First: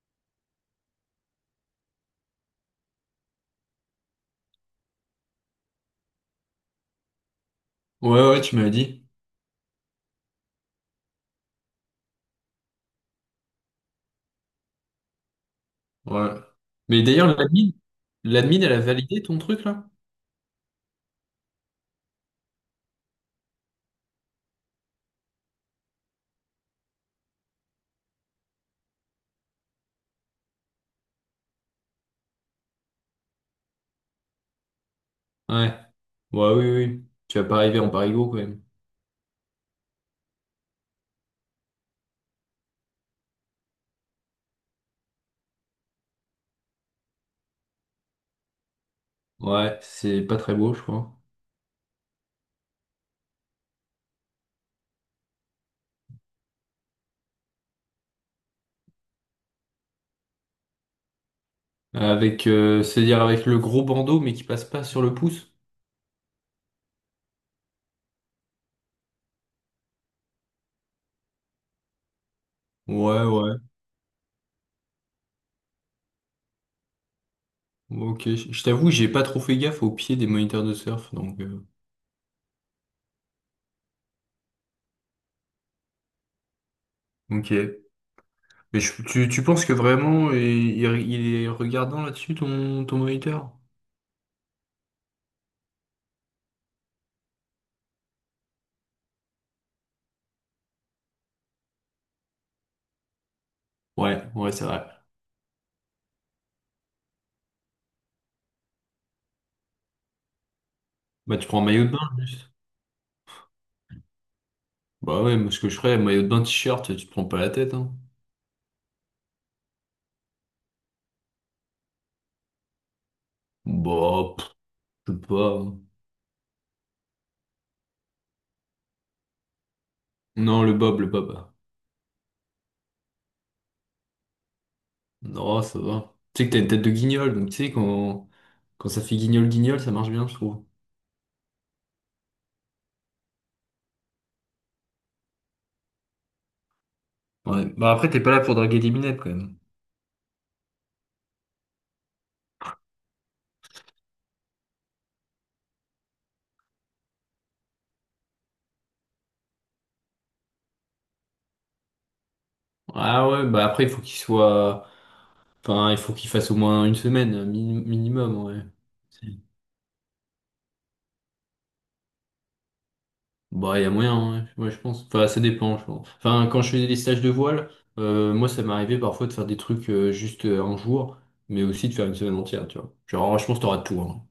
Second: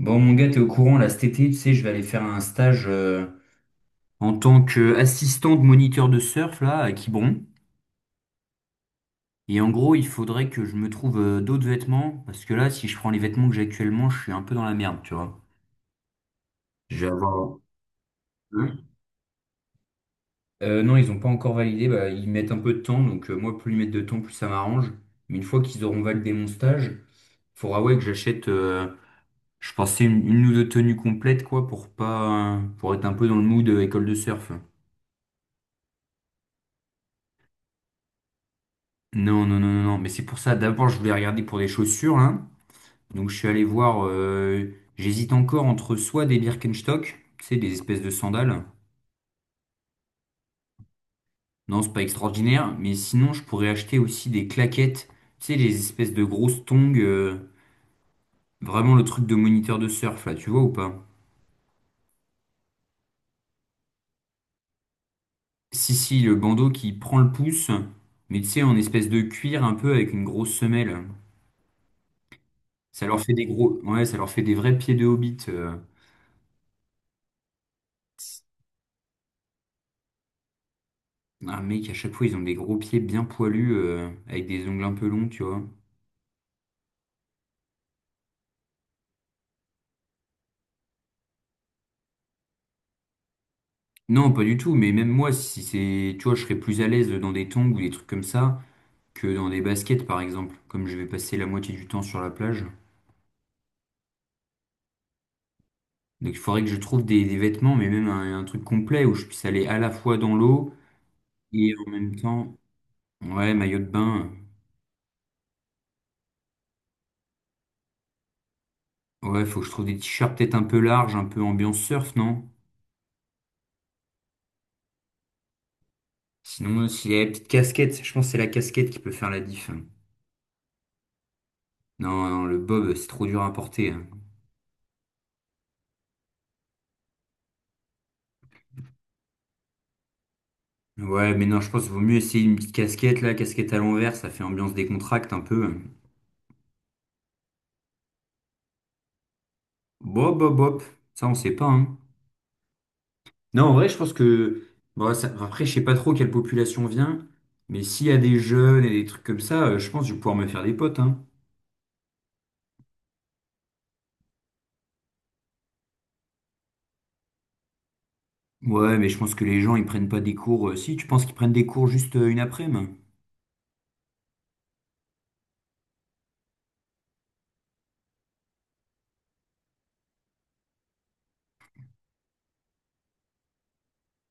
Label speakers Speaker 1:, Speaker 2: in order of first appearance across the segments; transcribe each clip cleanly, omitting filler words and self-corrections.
Speaker 1: Bon, mon gars, t'es au courant, là, cet été, tu sais, je vais aller faire un stage en tant qu'assistant de moniteur de surf, là, à Quiberon.
Speaker 2: Ouais, ouais, tu m'avais dit.
Speaker 1: Et en gros, il faudrait que je me trouve d'autres vêtements, parce que là, si je prends les vêtements que j'ai actuellement, je suis un peu dans la merde, tu vois.
Speaker 2: Ouais. Mais
Speaker 1: Je vais
Speaker 2: d'ailleurs,
Speaker 1: avoir...
Speaker 2: l'admin, elle
Speaker 1: Hein?
Speaker 2: a validé ton truc, là?
Speaker 1: Non, ils ont pas encore validé, bah, ils mettent un peu de temps, donc moi, plus ils mettent de temps, plus ça m'arrange. Mais une fois qu'ils auront validé mon stage, faudra, ouais, que j'achète, je pensais, une ou deux tenues complètes, quoi, pour pas... pour être un peu dans le mood école de surf.
Speaker 2: Ouais. Ouais, oui, oui. Tu vas pas arriver en parigo, quand même.
Speaker 1: Non, non, non, non, non. Mais c'est pour ça, d'abord, je voulais regarder pour des chaussures, là. Donc, je suis allé voir. J'hésite encore entre soit des Birkenstock, tu sais, des espèces de sandales.
Speaker 2: Ouais, c'est pas très beau, je crois.
Speaker 1: Non, c'est pas extraordinaire. Mais sinon, je pourrais acheter aussi des claquettes, tu sais, les espèces de grosses tongs. Vraiment le truc de moniteur de surf, là, tu vois ou pas?
Speaker 2: Avec, c'est-à-dire avec le gros bandeau, mais qui passe pas sur le pouce?
Speaker 1: Si, si, le bandeau qui prend le pouce, mais tu sais, en espèce de cuir un peu avec une grosse semelle. Ça leur
Speaker 2: Ouais,
Speaker 1: fait des
Speaker 2: ouais.
Speaker 1: gros. Ouais, ça leur fait des vrais pieds de hobbit.
Speaker 2: Ok. Je t'avoue, j'ai pas trop fait gaffe au pied des moniteurs de surf, donc...
Speaker 1: Un
Speaker 2: euh,
Speaker 1: mec, à chaque fois ils ont des gros pieds bien poilus avec des ongles un peu longs, tu vois.
Speaker 2: Ok. Mais tu penses que vraiment, il est regardant là-dessus, ton moniteur?
Speaker 1: Non, pas du tout, mais même moi, si c'est, tu vois, je serais plus à l'aise dans des tongs ou des trucs comme ça que dans des baskets par exemple, comme je vais passer la moitié du temps sur la plage.
Speaker 2: Ouais, ouais, c'est vrai.
Speaker 1: Donc il faudrait que je trouve des vêtements, mais même un truc complet où je puisse aller à la fois dans l'eau
Speaker 2: Bah, tu prends un
Speaker 1: et
Speaker 2: maillot
Speaker 1: en
Speaker 2: de bain,
Speaker 1: même
Speaker 2: juste.
Speaker 1: temps, ouais, maillot de bain.
Speaker 2: Bah ouais, moi, ce que je ferais, maillot de bain, t-shirt, tu te prends pas la tête, hein.
Speaker 1: Ouais, faut que je trouve des t-shirts peut-être un peu larges, un peu ambiance surf, non?
Speaker 2: Bah, pff, je sais pas.
Speaker 1: Sinon, s'il y a la petite casquette, je pense que c'est la casquette qui peut faire la diff, hein.
Speaker 2: Non, le bob.
Speaker 1: Non, non, le bob, c'est trop dur à porter, hein.
Speaker 2: Non, ça va. Tu sais que t'as une tête de guignol, donc tu sais, quand ça fait guignol-guignol, ça marche bien, je trouve.
Speaker 1: Ouais, mais non, je pense qu'il vaut mieux essayer une petite casquette, là, casquette à l'envers, ça fait ambiance décontracte un peu.
Speaker 2: Ouais. Bah après, t'es pas là pour draguer des minettes quand même.
Speaker 1: Bob, bob, bob, ça, on sait pas, hein. Non, en vrai, je pense que... Bon, ça- Après, je sais pas trop quelle population vient, mais s'il y a des jeunes et des trucs comme ça, je pense que je vais pouvoir me faire des potes, hein.
Speaker 2: Ah ouais, bah après, il faut qu'il soit... Enfin, il faut qu'il fasse au moins une semaine, un minimum, ouais.
Speaker 1: Ouais, mais je pense que les gens, ils prennent pas des cours... Si, tu penses qu'ils prennent des cours juste une après-midi?
Speaker 2: Bah, il y a moyen, ouais. Ouais, je pense. Enfin, ça dépend, je pense. Enfin, quand je faisais des stages de voile, moi, ça m'arrivait parfois de faire des trucs juste un jour, mais aussi de faire une semaine entière, tu vois. Genre, je pense que t'auras tout, hein.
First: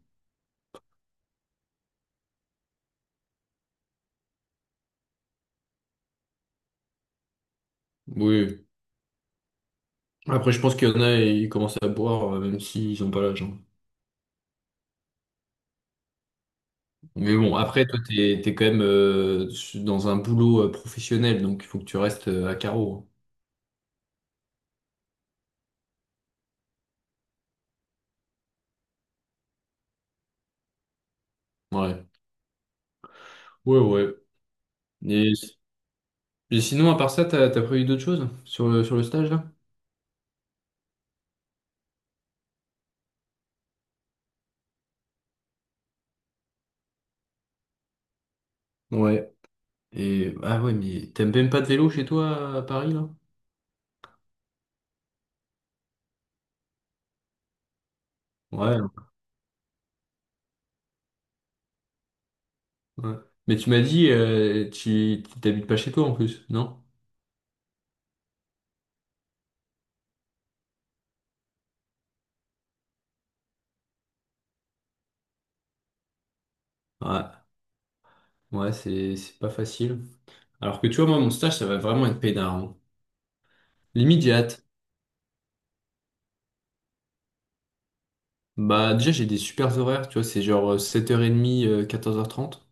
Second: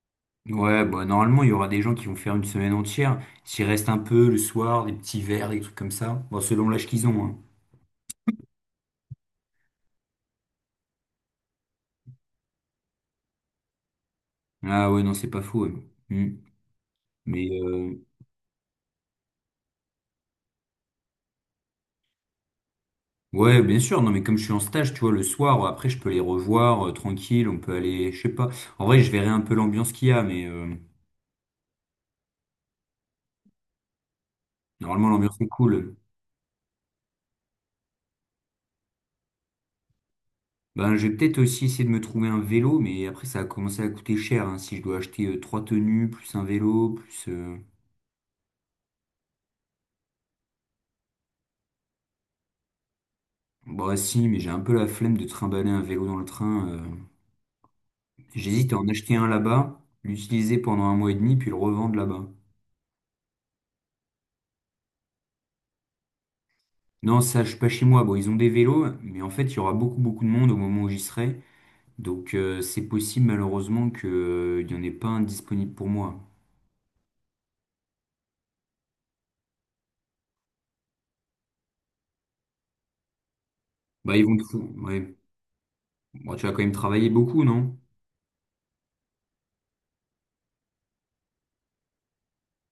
Speaker 1: Ouais, bah normalement, il y aura des gens qui vont faire une semaine entière. S'il reste un peu le soir, des petits verres, des trucs comme ça. Bon, selon l'âge qu'ils ont, hein.
Speaker 2: Oui. Après, je pense qu'il y en a, ils commencent à boire, même s'ils ont pas l'âge. Hein.
Speaker 1: Ah ouais, non, c'est pas faux, ouais. Hmm.
Speaker 2: Mais
Speaker 1: Mais
Speaker 2: bon, après, toi, t'es quand même dans un boulot professionnel, donc il faut que tu restes à carreau.
Speaker 1: ouais, bien sûr, non, mais comme je suis en stage, tu vois, le soir, après, je peux les revoir tranquille, on peut aller, je sais pas. En vrai, je verrai un peu l'ambiance qu'il y a, mais
Speaker 2: Hein. Ouais. Ouais, ouais.
Speaker 1: normalement,
Speaker 2: Et,
Speaker 1: l'ambiance est cool.
Speaker 2: et sinon, à part ça, t'as prévu d'autres choses sur le stage, là?
Speaker 1: Ben, je vais peut-être aussi essayer de me trouver un vélo, mais après, ça a commencé à commencer à coûter cher, hein, si je dois acheter trois tenues, plus un vélo, plus...
Speaker 2: Ouais. Et ah ouais, mais t'aimes même pas de vélo chez toi à Paris là?
Speaker 1: Bah si, mais j'ai un peu la flemme de trimballer un vélo dans le train. J'hésite à
Speaker 2: Ouais,
Speaker 1: en acheter un là-bas, l'utiliser pendant un mois et demi, puis le revendre là-bas.
Speaker 2: ouais. Mais tu m'as dit, tu t'habites pas chez toi en plus, non?
Speaker 1: Non, ça, je suis pas chez moi. Bon, ils ont des vélos, mais en fait, il y aura beaucoup, beaucoup de monde au moment où j'y serai. Donc, c'est possible, malheureusement, que, il y en ait pas un disponible pour moi.
Speaker 2: Ouais, ouais, c'est pas facile. Alors que tu vois, moi, mon stage, ça va vraiment être peinard. Hein.
Speaker 1: Bah,
Speaker 2: Limite,
Speaker 1: ils
Speaker 2: j'ai
Speaker 1: vont te
Speaker 2: hâte.
Speaker 1: fou- Ouais. Bon, tu vas quand même travailler beaucoup, non?
Speaker 2: Bah, déjà, j'ai des super horaires, tu vois, c'est genre 7h30, 14h30.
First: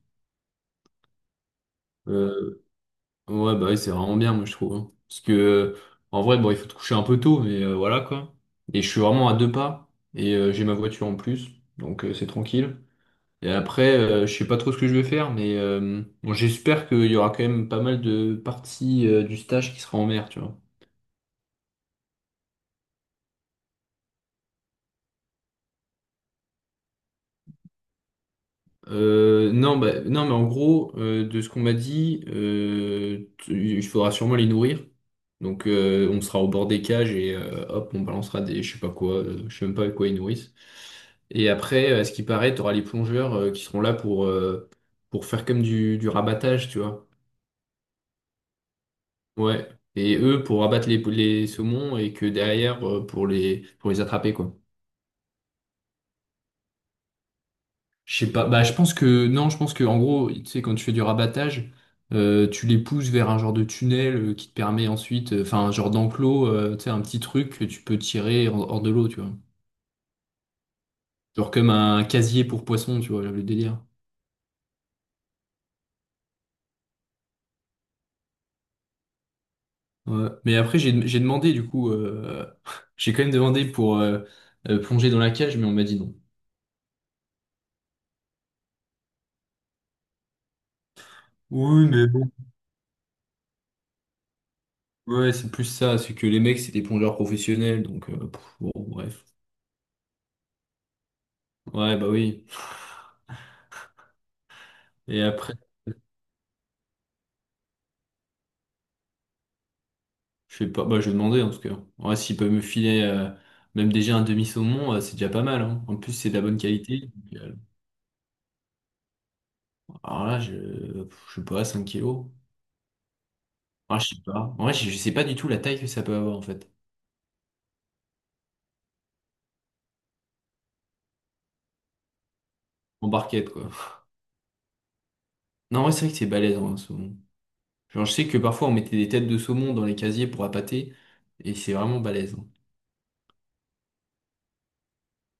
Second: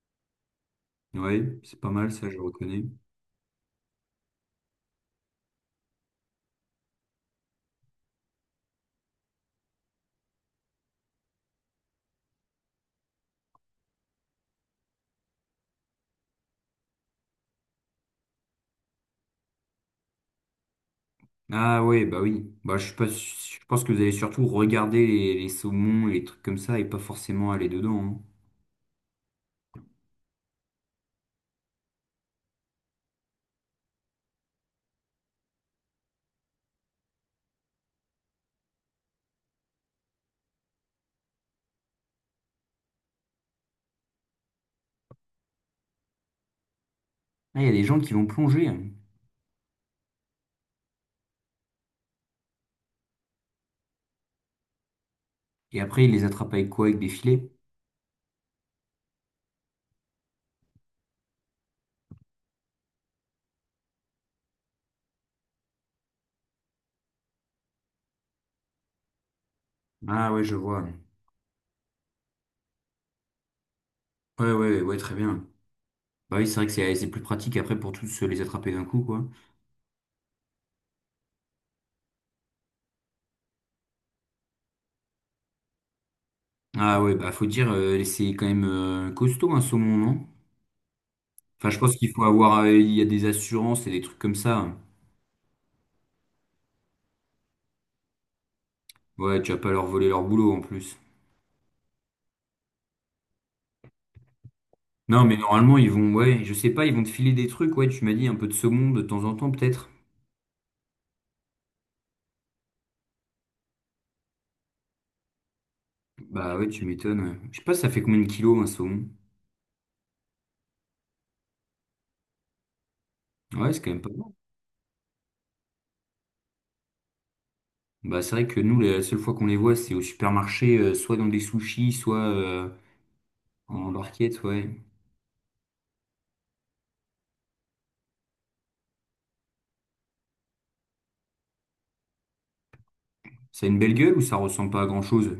Speaker 1: Ouais, c'est pas mal, ça, je
Speaker 2: Euh,
Speaker 1: reconnais.
Speaker 2: ouais, bah oui, c'est vraiment bien, moi, je trouve. Hein. Parce que, en vrai, bon, il faut te coucher un peu tôt, mais voilà quoi. Et je suis vraiment à deux pas, et j'ai ma voiture en plus, donc c'est tranquille. Et après, je sais pas trop ce que je vais faire, mais bon, j'espère qu'il y aura quand même pas mal de parties du stage qui sera en mer, tu vois.
Speaker 1: Ah ouais, bah oui. Bah, je suis pas... su- je pense que vous allez surtout regarder les saumons et les trucs comme ça et pas forcément aller dedans, hein.
Speaker 2: Non, bah, non, mais en gros, de ce qu'on m'a dit, il faudra sûrement les nourrir. Donc, on sera au bord des cages et hop, on balancera des, je sais pas quoi, je sais même pas avec quoi ils nourrissent. Et après, à ce qui paraît, tu auras les plongeurs qui seront là pour faire comme du rabattage, tu vois.
Speaker 1: Ah, il y a des gens qui vont plonger, hein.
Speaker 2: Ouais. Et eux pour abattre les saumons et que derrière pour les attraper quoi.
Speaker 1: Et après, ils les attrapent avec quoi? Avec des filets?
Speaker 2: Je sais pas. Bah je pense que non, je pense que en gros, tu sais quand tu fais du rabattage, tu les pousses vers un genre de tunnel qui te permet ensuite, enfin un genre d'enclos, tu sais un petit truc que tu peux tirer hors de l'eau, tu vois.
Speaker 1: Ah ouais, je vois.
Speaker 2: Genre comme un casier pour poissons, tu vois, le délire.
Speaker 1: Ouais, ouais, ouais, très bien. Bah oui, c'est vrai que c'est plus pratique après pour tous les attraper d'un coup, quoi.
Speaker 2: Ouais. Mais après j'ai demandé du coup, j'ai quand même demandé pour plonger dans la cage, mais on m'a dit non.
Speaker 1: Ah ouais, bah faut dire, c'est quand même costaud un saumon, non? Enfin, je
Speaker 2: Oui,
Speaker 1: pense
Speaker 2: mais
Speaker 1: qu'il faut avoir, il y a des assurances et des trucs comme ça.
Speaker 2: ouais, c'est plus ça, c'est que les mecs, c'est des plongeurs professionnels, bon, bref.
Speaker 1: Ouais, tu vas pas leur voler leur boulot en plus.
Speaker 2: Ouais, bah oui. Et
Speaker 1: Non, mais
Speaker 2: après,
Speaker 1: normalement, ils vont, ouais, je sais pas, ils vont te filer des trucs, ouais, tu m'as dit un peu de saumon de temps en temps, peut-être.
Speaker 2: je sais pas, bah je vais demander en tout cas. Ouais, s'ils peuvent me filer même déjà un demi-saumon, c'est déjà pas mal, hein. En plus, c'est de la
Speaker 1: Bah
Speaker 2: bonne
Speaker 1: ouais, tu
Speaker 2: qualité.
Speaker 1: m'étonnes, ouais.
Speaker 2: Donc,
Speaker 1: Je sais pas, ça fait combien de kilos un saumon?
Speaker 2: alors là, je, pff, je sais pas, 5 kilos.
Speaker 1: Ouais, c'est quand
Speaker 2: Ah,
Speaker 1: même
Speaker 2: je
Speaker 1: pas
Speaker 2: sais
Speaker 1: mal.
Speaker 2: pas. En vrai, je sais pas du tout la taille que ça peut avoir en fait.
Speaker 1: Bah c'est vrai que nous, la seule fois qu'on les voit, c'est au supermarché, soit dans des sushis, soit
Speaker 2: En barquette, quoi.
Speaker 1: en barquette, ouais.
Speaker 2: Non, ouais, c'est vrai que c'est balèze, hein, un saumon. Genre, je sais que parfois, on mettait des têtes de saumon dans les casiers pour appâter, et c'est vraiment balèze. Hein.
Speaker 1: Ça a une belle gueule ou ça ressemble pas à grand-chose?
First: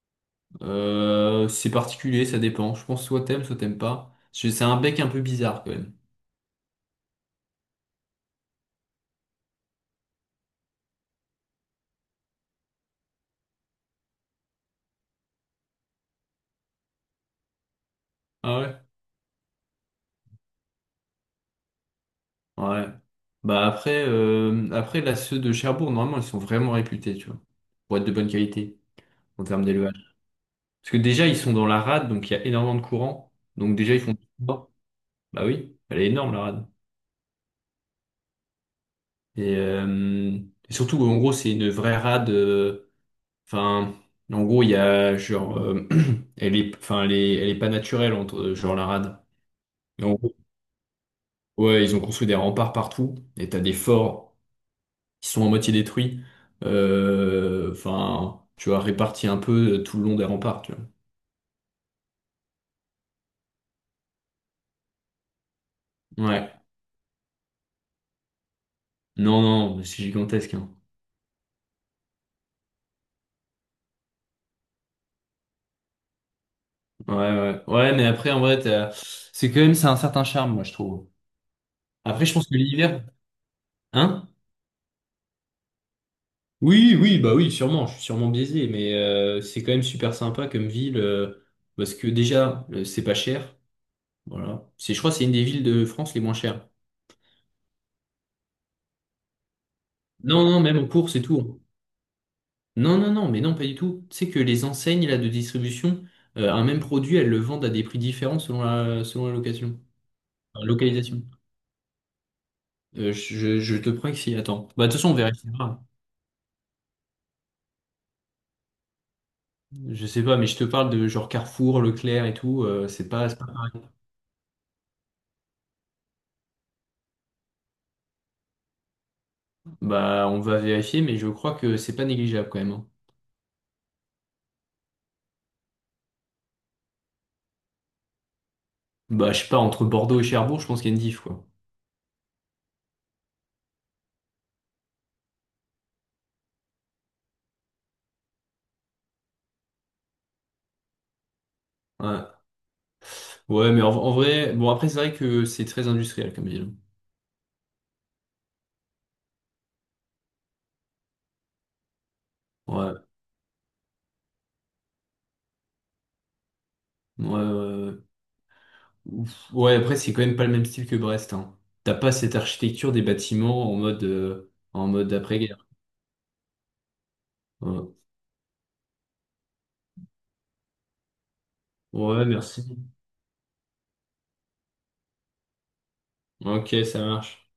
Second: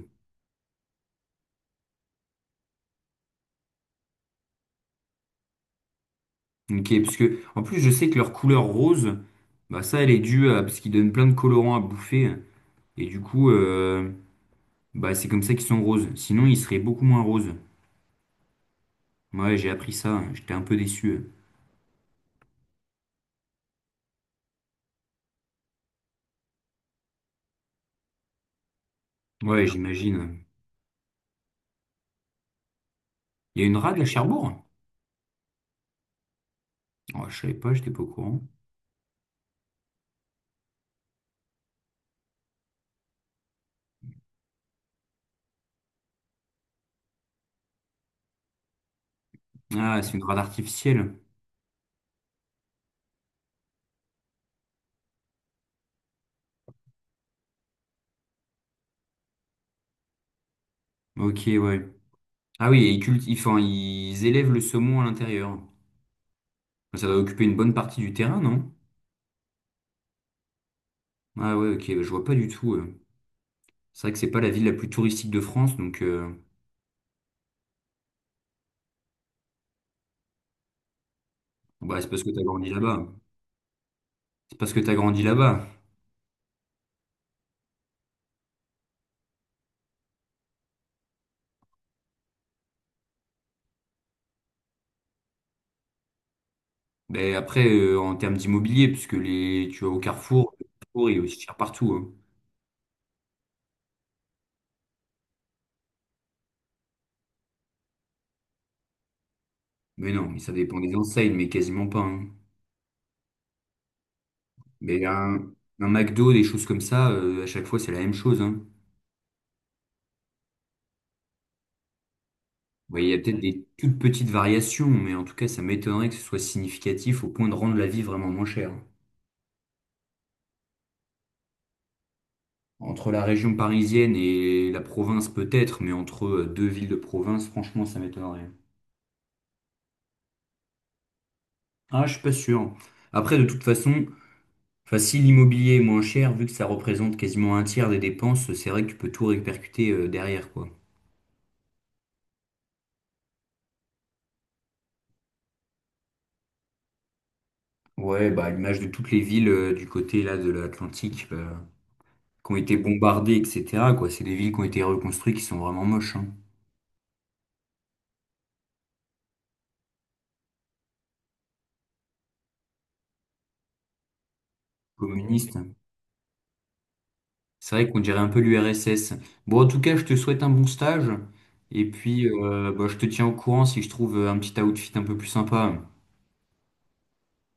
Speaker 2: C'est particulier, ça dépend. Je pense soit t'aimes pas. C'est un bec un peu bizarre quand même.
Speaker 1: Ok, parce que en plus je sais que leur couleur rose, bah ça elle est due à parce qu'ils donnent plein de colorants à bouffer et du coup bah c'est comme ça qu'ils sont roses. Sinon ils seraient beaucoup moins roses.
Speaker 2: Ah ouais?
Speaker 1: Ouais, j'ai appris ça, j'étais un peu déçu.
Speaker 2: Ouais. Bah après, là, ceux de Cherbourg, normalement, ils sont vraiment réputés, tu vois. Pour être de bonne qualité en termes
Speaker 1: Ouais,
Speaker 2: d'élevage.
Speaker 1: j'imagine.
Speaker 2: Parce que déjà, ils sont dans la rade, donc il y a énormément de courant.
Speaker 1: Il y a
Speaker 2: Donc
Speaker 1: une
Speaker 2: déjà,
Speaker 1: rade
Speaker 2: ils
Speaker 1: à
Speaker 2: font du
Speaker 1: Cherbourg?
Speaker 2: sport. Bah oui, elle est énorme la rade.
Speaker 1: Oh, je savais pas, j'étais pas au courant.
Speaker 2: Et, surtout, en gros, c'est une vraie rade. Enfin, en gros, il y a genre, elle est, enfin, elle est pas naturelle entre genre la rade.
Speaker 1: Ah, c'est une rade artificielle.
Speaker 2: Ouais, ils ont construit des remparts partout, et t'as des forts qui sont à moitié détruits, enfin, tu vois, répartis un peu tout le long des remparts, tu
Speaker 1: Ok, ouais. Ah oui, et ils cultivent, enfin, ils élèvent le saumon à l'intérieur.
Speaker 2: vois. Ouais.
Speaker 1: Ça doit occuper une bonne partie du terrain, non?
Speaker 2: Non, non, c'est gigantesque, hein.
Speaker 1: Ah ouais, ok, bah, je vois pas du tout. C'est vrai que c'est pas la ville la plus touristique de France, donc
Speaker 2: Ouais, ouais. Ouais, mais après, en vrai, c'est quand même, c'est un certain charme, moi, je trouve.
Speaker 1: bah, c'est parce
Speaker 2: Après,
Speaker 1: que
Speaker 2: je
Speaker 1: t'as
Speaker 2: pense que
Speaker 1: grandi
Speaker 2: l'hiver,
Speaker 1: là-bas.
Speaker 2: hein?
Speaker 1: C'est parce que t'as grandi là-bas.
Speaker 2: Oui, oui, bah oui, sûrement, je suis sûrement biaisé, mais c'est quand même super sympa comme ville, parce que déjà, c'est pas cher, voilà. C'est, je crois, que c'est une des villes de France les moins chères.
Speaker 1: Mais après, en termes d'immobilier, puisque les, tu vas au
Speaker 2: Non,
Speaker 1: Carrefour,
Speaker 2: non,
Speaker 1: le
Speaker 2: même en
Speaker 1: Carrefour,
Speaker 2: course
Speaker 1: il est
Speaker 2: et
Speaker 1: aussi
Speaker 2: tout.
Speaker 1: cher
Speaker 2: Hein.
Speaker 1: partout, hein.
Speaker 2: Non, non, non, mais non, pas du tout. Tu sais que les enseignes là, de distribution, un même produit, elles le vendent à des prix différents selon selon la
Speaker 1: Mais non, mais ça
Speaker 2: la
Speaker 1: dépend des
Speaker 2: localisation.
Speaker 1: enseignes, mais quasiment pas, hein.
Speaker 2: Je te prends que si, attends. Bah, de toute
Speaker 1: Mais
Speaker 2: façon, on
Speaker 1: un,
Speaker 2: vérifiera.
Speaker 1: un McDo, des choses comme ça, à chaque fois, c'est la même chose, hein.
Speaker 2: Je sais pas, mais je te parle de genre Carrefour, Leclerc et tout.
Speaker 1: Ouais, il y a
Speaker 2: C'est
Speaker 1: peut-être
Speaker 2: pas
Speaker 1: des
Speaker 2: pareil.
Speaker 1: toutes petites variations, mais en tout cas, ça m'étonnerait que ce soit significatif au point de rendre la vie vraiment moins chère.
Speaker 2: Bah, on va vérifier, mais je crois que c'est pas négligeable quand même. Hein.
Speaker 1: Entre la région parisienne et la province, peut-être, mais entre deux villes de province, franchement, ça m'étonnerait.
Speaker 2: Bah, je sais pas, entre Bordeaux et Cherbourg, je pense qu'il y a une diff, quoi.
Speaker 1: Ah, je suis pas sûr. Après, de toute façon, enfin, si l'immobilier est moins cher, vu que ça représente quasiment un tiers des dépenses, c'est vrai que tu peux tout répercuter derrière, quoi.
Speaker 2: Ouais, ouais mais en vrai, bon, après, c'est vrai que c'est très industriel comme ville.
Speaker 1: Ouais, bah, à l'image de toutes les villes du côté là de l'Atlantique qui ont été
Speaker 2: Ouais,
Speaker 1: bombardées, etc., quoi. C'est des villes qui ont été reconstruites qui sont vraiment moches, hein.
Speaker 2: ouais, ouais, ouais. Ouf. Ouais, après, c'est quand même pas le même style que Brest, hein. T'as pas cette architecture des bâtiments en mode, après-guerre.
Speaker 1: Communistes. C'est vrai
Speaker 2: Ouais.
Speaker 1: qu'on dirait un peu l'URSS. Bon, en tout cas, je te souhaite un bon stage. Et
Speaker 2: Ouais,
Speaker 1: puis,
Speaker 2: merci.
Speaker 1: bah, je te tiens au courant si je trouve un petit outfit un peu plus sympa.
Speaker 2: Ok, ça marche.